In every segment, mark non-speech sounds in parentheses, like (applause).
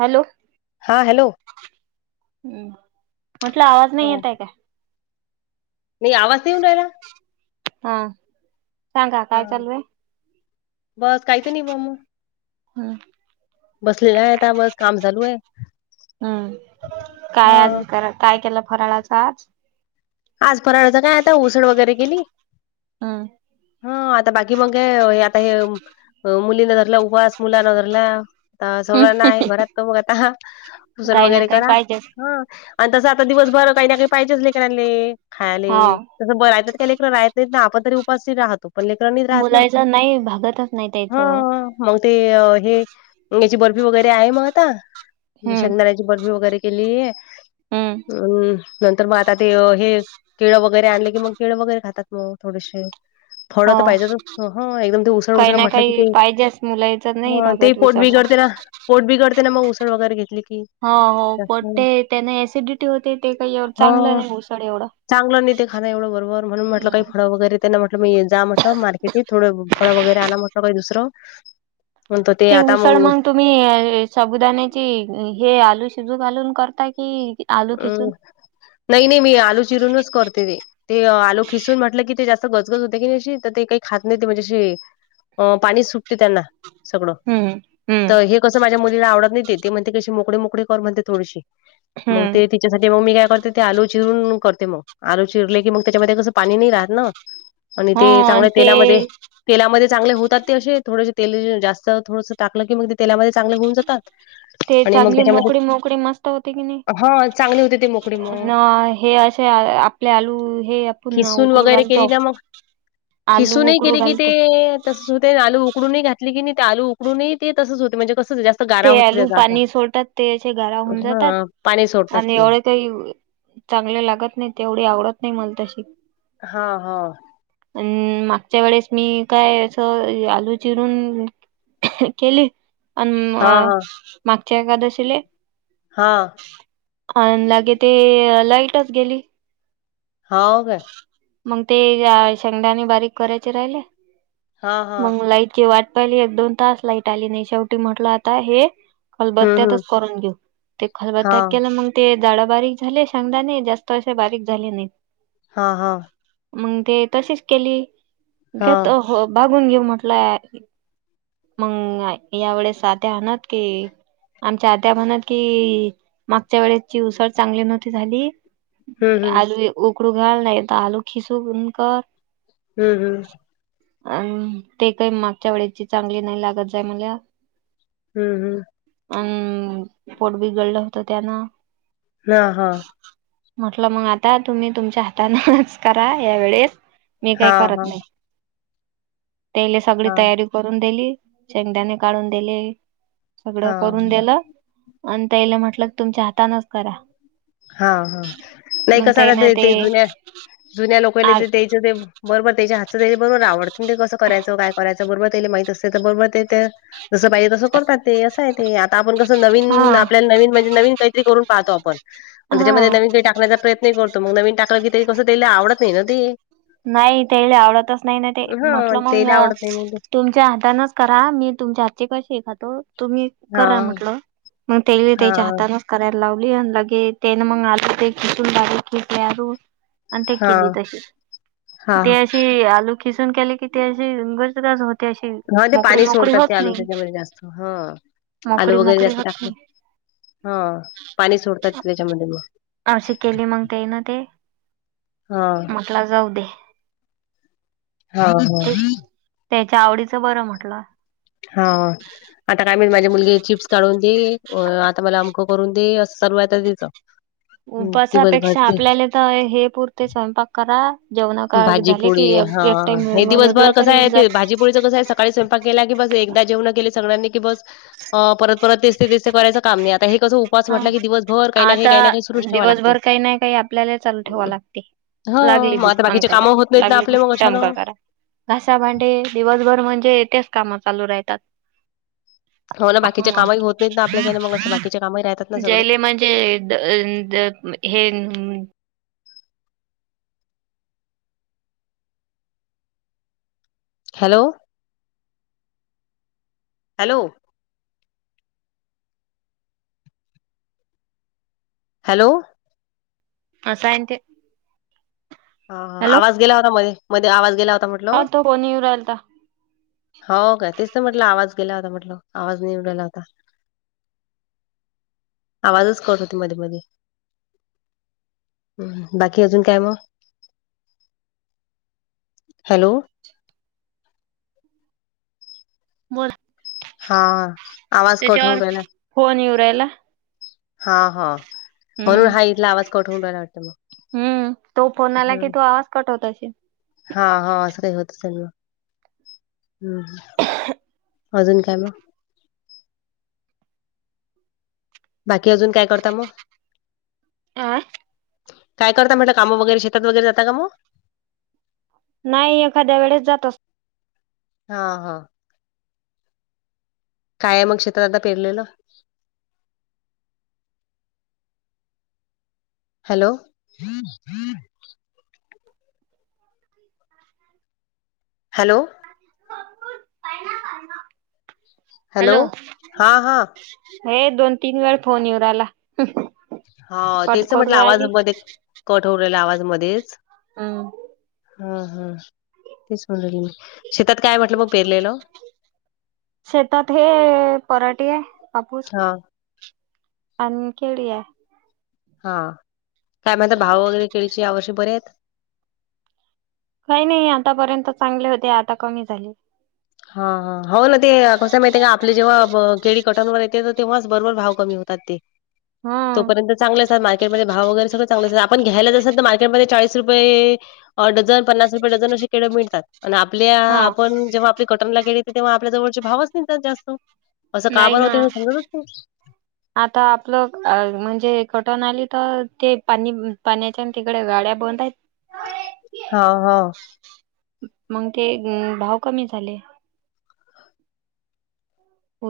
Hello, हा hello हम्म. म्हटलं आवाज नाही येतय काय? नई आवाज तर येऊन राहिला. हा, सांगा हा काय चालू अय? बस काही नई बुवा म. हम. बसलेला आहेता बस काम चालू ये. हम्म काय आज करा काय केलं फराळाच आज? आज फराळाचं काय आता उसळ वगैरे केली. हम् हा आता बाकी मग ये आता हे मुलीन धरला उपवास, मुलान धरला नाय घरात क बगु आता, उसळ काही ना वगैरे काही करा. पाहिजेच हं. आन तसं आता दिवसभर काही ना काही पाहिजेच लेकरानले, खायले. हा (unintelligible) आपण तरी उपाशी राहतो. पण लेकरं नई राहत न बोलायचं नाही भागतच नाही त्याचं हं. मग ते हे याची बर्फी वगैरे आहे म आता हम्म शेंगदाण्याची. बर्फी वगैरे केली, हम्म अम नंतर मग आता ते हे केळ वगैरे आणले की मग, केळ वगैरे खातात मग थोडेसे. फळ हो तर पाहिजे तर, एकदम ते उसळ काही उसळ ना म्हटलं की काही ते, पाहिजेच मुलाच नाही ते भागत पोट उसळला बिघडते ना. पोट बिगडते ना मग उसळ वगैरे घेतली की. हो हो पट ते त्याने ऍसिडिटी होते ते काही ए चांगलं ह नाही ऊसळ एवढ. चांगलं नाहीेते खांन एवढं बरोबर म्हणून म्हटलं काही फळं वगैरे त्यांना म्हटलं मी जा म्हटलं मार्केटी, थोडं फळं वगैरे आना म्हटलं काई दुसरं म्हणतो ते ती आता उसळ मग मंग तू मी शबुदाण्याची हे आलू शिजू घालून करता की आलू अ खिसून नाही नाही मी आलू चिरूनच करते ते. ते आलो खिसून म्हटलं की ते जास्त गजगज होते की तर ते काही खात नाही म्हणजे अशी अ पाणी सुटते त्यांना. सगळं, हम्म हम्म तर हे कसं माझ्या मुलीला आवडत नाही ते ते म्हणते कशी मोकळी मोकळी कर म्हणते थोडीशी मग हम्म ते तिच्यासाठी मग मी काय करते ते आलू चिरून करते मग. आलू चिरले की मग त्याच्यामध्ये कसं पाणी नाही राहत ना, आणि हो ते आणि चांगल्या ते तेलामध्ये तेलामध्ये चांगले होतात ते असे, थोडेसे तेल जास्त थोडस टाकलं की मग ते तेलामध्ये चांगले होऊन जातात आणि मग त्याच्यामध्ये उकळी मस होते कीनी, हा चांगले होते ते मोकळे मग. हे असे आपले आलू हे आपण खिसून उकडू वगैरे केली घालतो ना मग, आलू खिसूनही उकडू केली कि ते घालतो तसंच होते, आलू उकडूनही घातली की नी ते आलू उकडूनही ते तसंच होते, म्हणजे कसं जास्. ते आलू पाणी सोडतात ते असे गरा हुन जातात. हा पाणी सोडतात आणि ते. एवढे काही चांगले लागत नाही, तेवढी आवडत नाही मला तशी. हां हां. अन मागच्या वेळेस मी काय असं आलू चिरून केले अन म हा हा मागच्या एकादशीले हा. आन लगे ते लाईटच गेली. हाव का. मंग ते या शेंगदाने बारीक करायचे राहिले हा हा मंग लाईटची वाट पाहिली एक दोन तास लाईट आली नाही शेवटी म्हटलं आता हे हम्म हम्म खलबत्त्यातच करून घेऊ ते हा खलबत्यात केलं मंग ते जाडा बारीक झाले शेंगदाणे जास्त अशे बारीक झाले नाय. हा हा. मंग ते तशीच केली हा घेतं हो भागून घेऊ म्हटलं. मंग या वेळेस सात्या आणत की आमच्या आत्या म्हणत की मागच्या वेळेची उसळ चांगली नव्हती झाली हम्म हम्म आलू उकडू घाल नाही तर आलू खिसून कर हम्म हम्म. अं ते काही मागच्या वेळेची चांगली नाही लागत जाय मला. हम्म हम्म. अन पोट बिघडलं होतं त्यानं. हा हा. म्हटलं मग आता तुम्ही तुमच्या हातानेच करा या वेळेस. मी काय हा हा करत नाय. तेले सगळी हा तयारी करून दिली शेंगदाणे काढून दिले सगळं हा करून दिलं आणि त्यायलं म्हटलं तुमच्या हातानच करा. हा हा नाही कसं का ते ते जुन्या जुन्या लोकल आहे आ ते त्याचे ते बरोबर त्याच्या हातचा त्याले बरोबर आवडतं ना ते कसं करायचं काय करायचं बरोबर त्याले माहीत असतं तर बरोबर ते त्या जसं पाहिजे तसं करतात. ते असं आहे ते आता आपण कसं हा नवीन आपल्याला नवीन म्हणजे नवीन काहीतरी करून पाहतो आपण. म हा त्याच्यामध्ये नवीन काही टाकण्याचा प्रयत्न ही करतो मग नवीन टाकलं की तरी कसं त्यायले आवडत नाही आहे ना ती. नाही तेयले आवडतच नाही ते हां, म्हटलं मंग तेल आवडत नाही मग ते. तुमच्या हातानच करा मी तुमच्या हातची कशीही खातो तुम्ही करा हां, म्हटलं मंग त्याले त्यांच्या हां, हातानच करायला लावली आन लगे त्याने मंग (unintelligible) किसून बारीक खिसल्या. (unintelligible) आणि ते केली हां, तशीच ते हां, अशी आलू खिसून केले की ते अशी (unintelligible) होत अशी हा ते मोकळी पाणी मोकळी सोडतात ते आलू नाही त्याच्यामध्ये जास्त हा. मोकळी आलू वगैरे मोकळी जास्त होत टाकले नाही हा पाणी सोडतात त्याच्यामध्ये म. अशी केली मंग त्यायने ते. हा. म्हटलं जाऊ दे हा हा. ते त्याच्या आवडीचं बरं म्हटलं. हा आता काय माहीत माझी मुलगी चिप्स काढून दे अ आता मला आमको करून दे असं चालू हाय आता तिचं. हं, दिवसभर उपासापेक्षा ते आपल्याला तर हे पुरते स्वयंपाक करा. जेवणा का भाजी झाले की पोळी एक हा एक टाइम हे वेगळं दिवसभर तरी कसं आहे होऊन ते जात भाजी पोळीचा कसं आहे ते स काळी स्वयंपाक केला की बस एकदा जेवणं केली सगळ्यांनी की बस अ परत परत तेच ते तेच ते करायचं काम नाही आता हे कसं उ उपवास हा, म्हटलं की दिवसभर काय ना काय काय ना आता काय सुरू ठेवावेच लागते. दिवसभर काही नाही काही आपल्याला चालू ठेवा लागते ह लागली मग भूक आता अमका काम होत करा नाहीत ना लागली आपले भूक मग टमका (unintelligible) करा घासा भांडे दिवसभर म्हणजे तेच काम चालू राहतात. हो. का राहात. (unintelligible) हे. (unintelligible) हॅलो. हॅलो. हॅलो. आता येतंय. हा आवाज गेला होता मध्ये मध्ये आवाज गेला होता म्ह- आता फोन येऊन राहीलता. हो का तेच तर म्हटलं आवाज गेला होता म्हटल आवाज येऊन गेला होता. आवाजच कट होती मध्ये मध्ये. बाकी आजुन काय मग? हॅलो. बोला. हा आवाज कट होऊ राहिला. फोन येऊ राहिला. हा हा म्हणून हम्म हा इथला आवाज कठवून रहायला वाटतं मग. हम तो फोन आला की तो आवाज कट होत आसेल. हा हा अस काय होत सगळ हम्. आजून काय मग? बाकी अजून काय करता मग. आं काय करता म्हटलं काम वगैरे शेतात वगैरे जात का मग. नाही एखाद्या वेळेस जात असत. हा हा. काय मग शेतात आता पेरलेलं. हॅलो. हॅलो. हॅलो. हा हा हे दोन तीन वेळ फोन येऊ राहला. हा तेच तर म्हटलं आवाज मध्ये कट होऊ राहिला आवाजमध्येच हम. हा हा तेच म्हणले की शेतात काय म्हटलं मग पेरलेलं. शेतात हे पराटे कापूस. हा अान केल्या. हा काय म्हणता भाव वगैरे केळीचे या वर्षे बरे आहेत. नाही नाही आतापर्यंत चांगले होते आता कमी झाले. हा हा हो ना ते कसं माहिती आहे का आपले जेव्हा केळी कटांवर येते तेव्हाच बरोबर भाव कमी होतात ते. हा तोपर्यंत चांगले असात मार्केटमध्ये भाव वगैर सगळ चांगलं असात. आणि घ्यायला जस तर मार्केटमध्ये चाळीस रुपये डझन पन्नास रुपये डझन असे केडे मिळतात. आणि आपल्या हा आपण जेव्हा आपली कटनला गेली तेव्हा आपल्या जवळचे भावच न्हाय जास्त असं का नाही बरं ना. होते हे समजतच नाही आता आपलं म्हणजे कटण आली तर ते पाणी पाण्याच्या तिकडे गाड्या बंद आहेत. हा हा. मग ते भाव कमी झाले.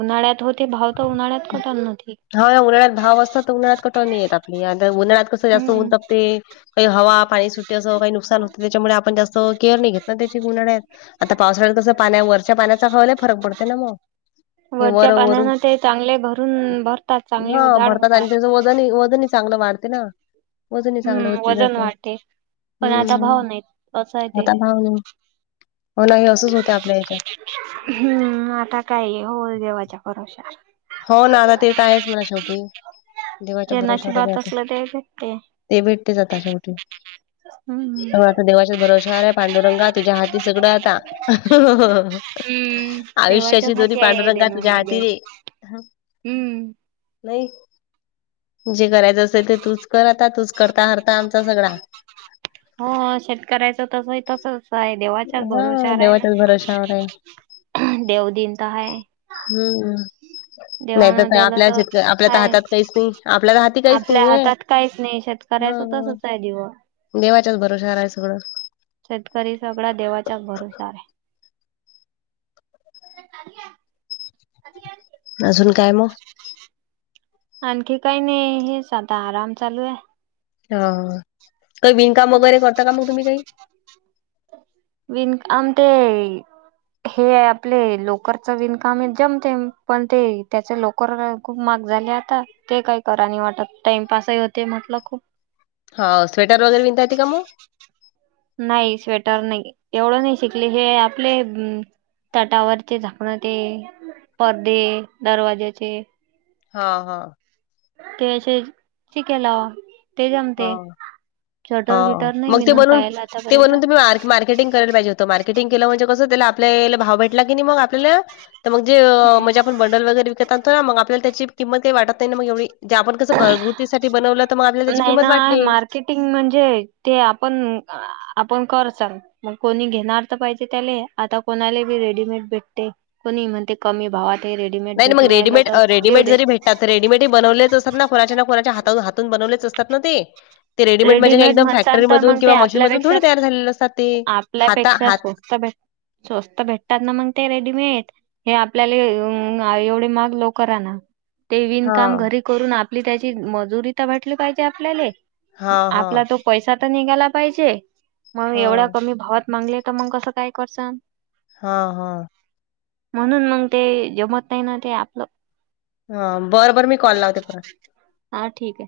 उन्हाळ्यात होते भाव तर उन्हाळ्यात कटल नव्हती. हा उन्हाळ्यात भाव असतात. तर उन्हाळ्या कटुल नाही येत आपण उन्हाळात कसं जास्त ऊन हम्म तापते. काही हवा पाणी सुटे असं काही नुकसान होतं त्याच्यामुळे आपण जास्त केअर नाही घेत ना त्याची उन्हाळ्यात. आता पावसाळ्यात कसं पाण्या वरच्या पाण्याचा खावायला फरक पडते ना मग. हे वरच्या वर वरून पाण्यानं ते चांगले भरून भरतात चांगले हा जाड भरतात होतात. त्याचं आणि वजनही चांगलं वाढते ना वजन चांगलं हम्म होते नाही वजन त्याच. वाढते पण आता हम्म भाव नाहीत. असं आहे ते आता हो ना हे असंच होतं आपल्या ह्याच्यात. आता काय ओ देवाच्या भरश्यावर. हो ना ते तर आहेस मना शेवटी देवाच्या जे भरोशावर. नशिबात (unintelligible) असलं ते भेटते. ते भेट तेच आता शेवटी. हम् हम. देवाच्यात भरोश आहे पांडुरंगा तुझ्या हाती सगळं आता. हम्म देवाच्या आयुष्याची दो्री हाती आहे पांडुरंगा देणं तुझ्या नाही हाती देणं. रे. ह, हम्म. नाही जे करायचं असेल ते तूच कर आता तूच कर्ता हर्ता आमचा सगळा. हो शेतकऱ्याचं तसं आहे तसंच. होय देवाच्या हा भरोशावर आहे देवाच्याच भरोशावर आहे ना देव दिन तर हाय. हम्मम् नाही देवानं तर दिलं आपल्या शेतक- आपल्या तर हाय हातात काहीच नाही आपल्याला हाती काहीच नाही आहे. करायच तसंच आहे दिवस. देवाच्याच भरोशावर आहे सगळं. शेतकरी सगळा देवाच्याच भरोशावर आहे. (unintelligible) अजून काय? मग आणखी काही नाही हेच आता आराम चालू आहे. हा काही विणकाम वगैरे करता का? मग तुम्ही काही. विणकाम -आम ते. हे आपले लोकर चं विणकामे जमते पण ते त्याचे लो- लोकर खूप महाग झालय आता ते काय कराय नाही वाटत टाइमपास ही होतंय म्हंटलं खूप. हो स्वेटर वगैरे विनता येत का? मग. नाही स्वेटर नाही एवढं नाही शिकले हे आपले- तटावरचे झाकण ते परदे दरवाज्याचे. हो हो. के- से- ठीक आहे लावा ते जमते हा, चटर हा. गिटार नाही मग ते विनून बनवून पायला ते आतापर्यंत. बनवून तुम्ही मार्क मार्केटिंग करायला पाहिजे होतं मार्केटिंग केलं म्हणजे कसं त्याला आपल्याला भाव भेटला की मग आपल्याला तर मग जे हम्म. म्हणजे बंडल वगैरे विकत आणतो ना मग त्याची किंमत काही वाटत नाही ना मग एवढी जे आपण- त-घरगुती साठी बनवलं तर आपल्याला त्याची किंमत नाही वाटते. मार्केटिंग म्हणजे ते आपण आपण कर चान. मग कोणी घेणार तर पाहिजे त्याले आता कोणाला बी रेडीमेड भेटते. कोणी म्हणते कमी भावात हे रेडीमेड नाही ना मग भेटू राहिला रेडीमेड अ, तर घेऊ रेडीमेड दे. जरी भेटतात, रेडीमेडही बनवलेच असतात. ना कुणाच्या ना कोणाच्या हातन हातून बनवलेच असतात. ना ते ते रेडीमेड म्हणजे का एकदम म्हणसान फॅक्टरी तर मधून मग ते किंवा मशीन मधून आपल्यापेक्षा थोडे तयार झालेले असतात. ते हाता- आपल्यापेक्षा हात स्वस्त भेट स्वस्त भेटतात ना मंग ते रेडीमेट. हे आपल्याले एवढे माग लोकर आना ते विणकाम हां. घरी करून आपली त्याची मजुरी तर भेटली पाहिजे आपल्याले. हां, हां. आपला तो पैसा तर निघाला पाहिजे, मग हां, एवढ्या कमी भावात मांगले तर मग कसं काय करचान? हां हां. म्हणून मंग् ते जमत नाही ना ते आपलं. ह बरं बरं मी कॉल लावते परत. हा ठीक ये.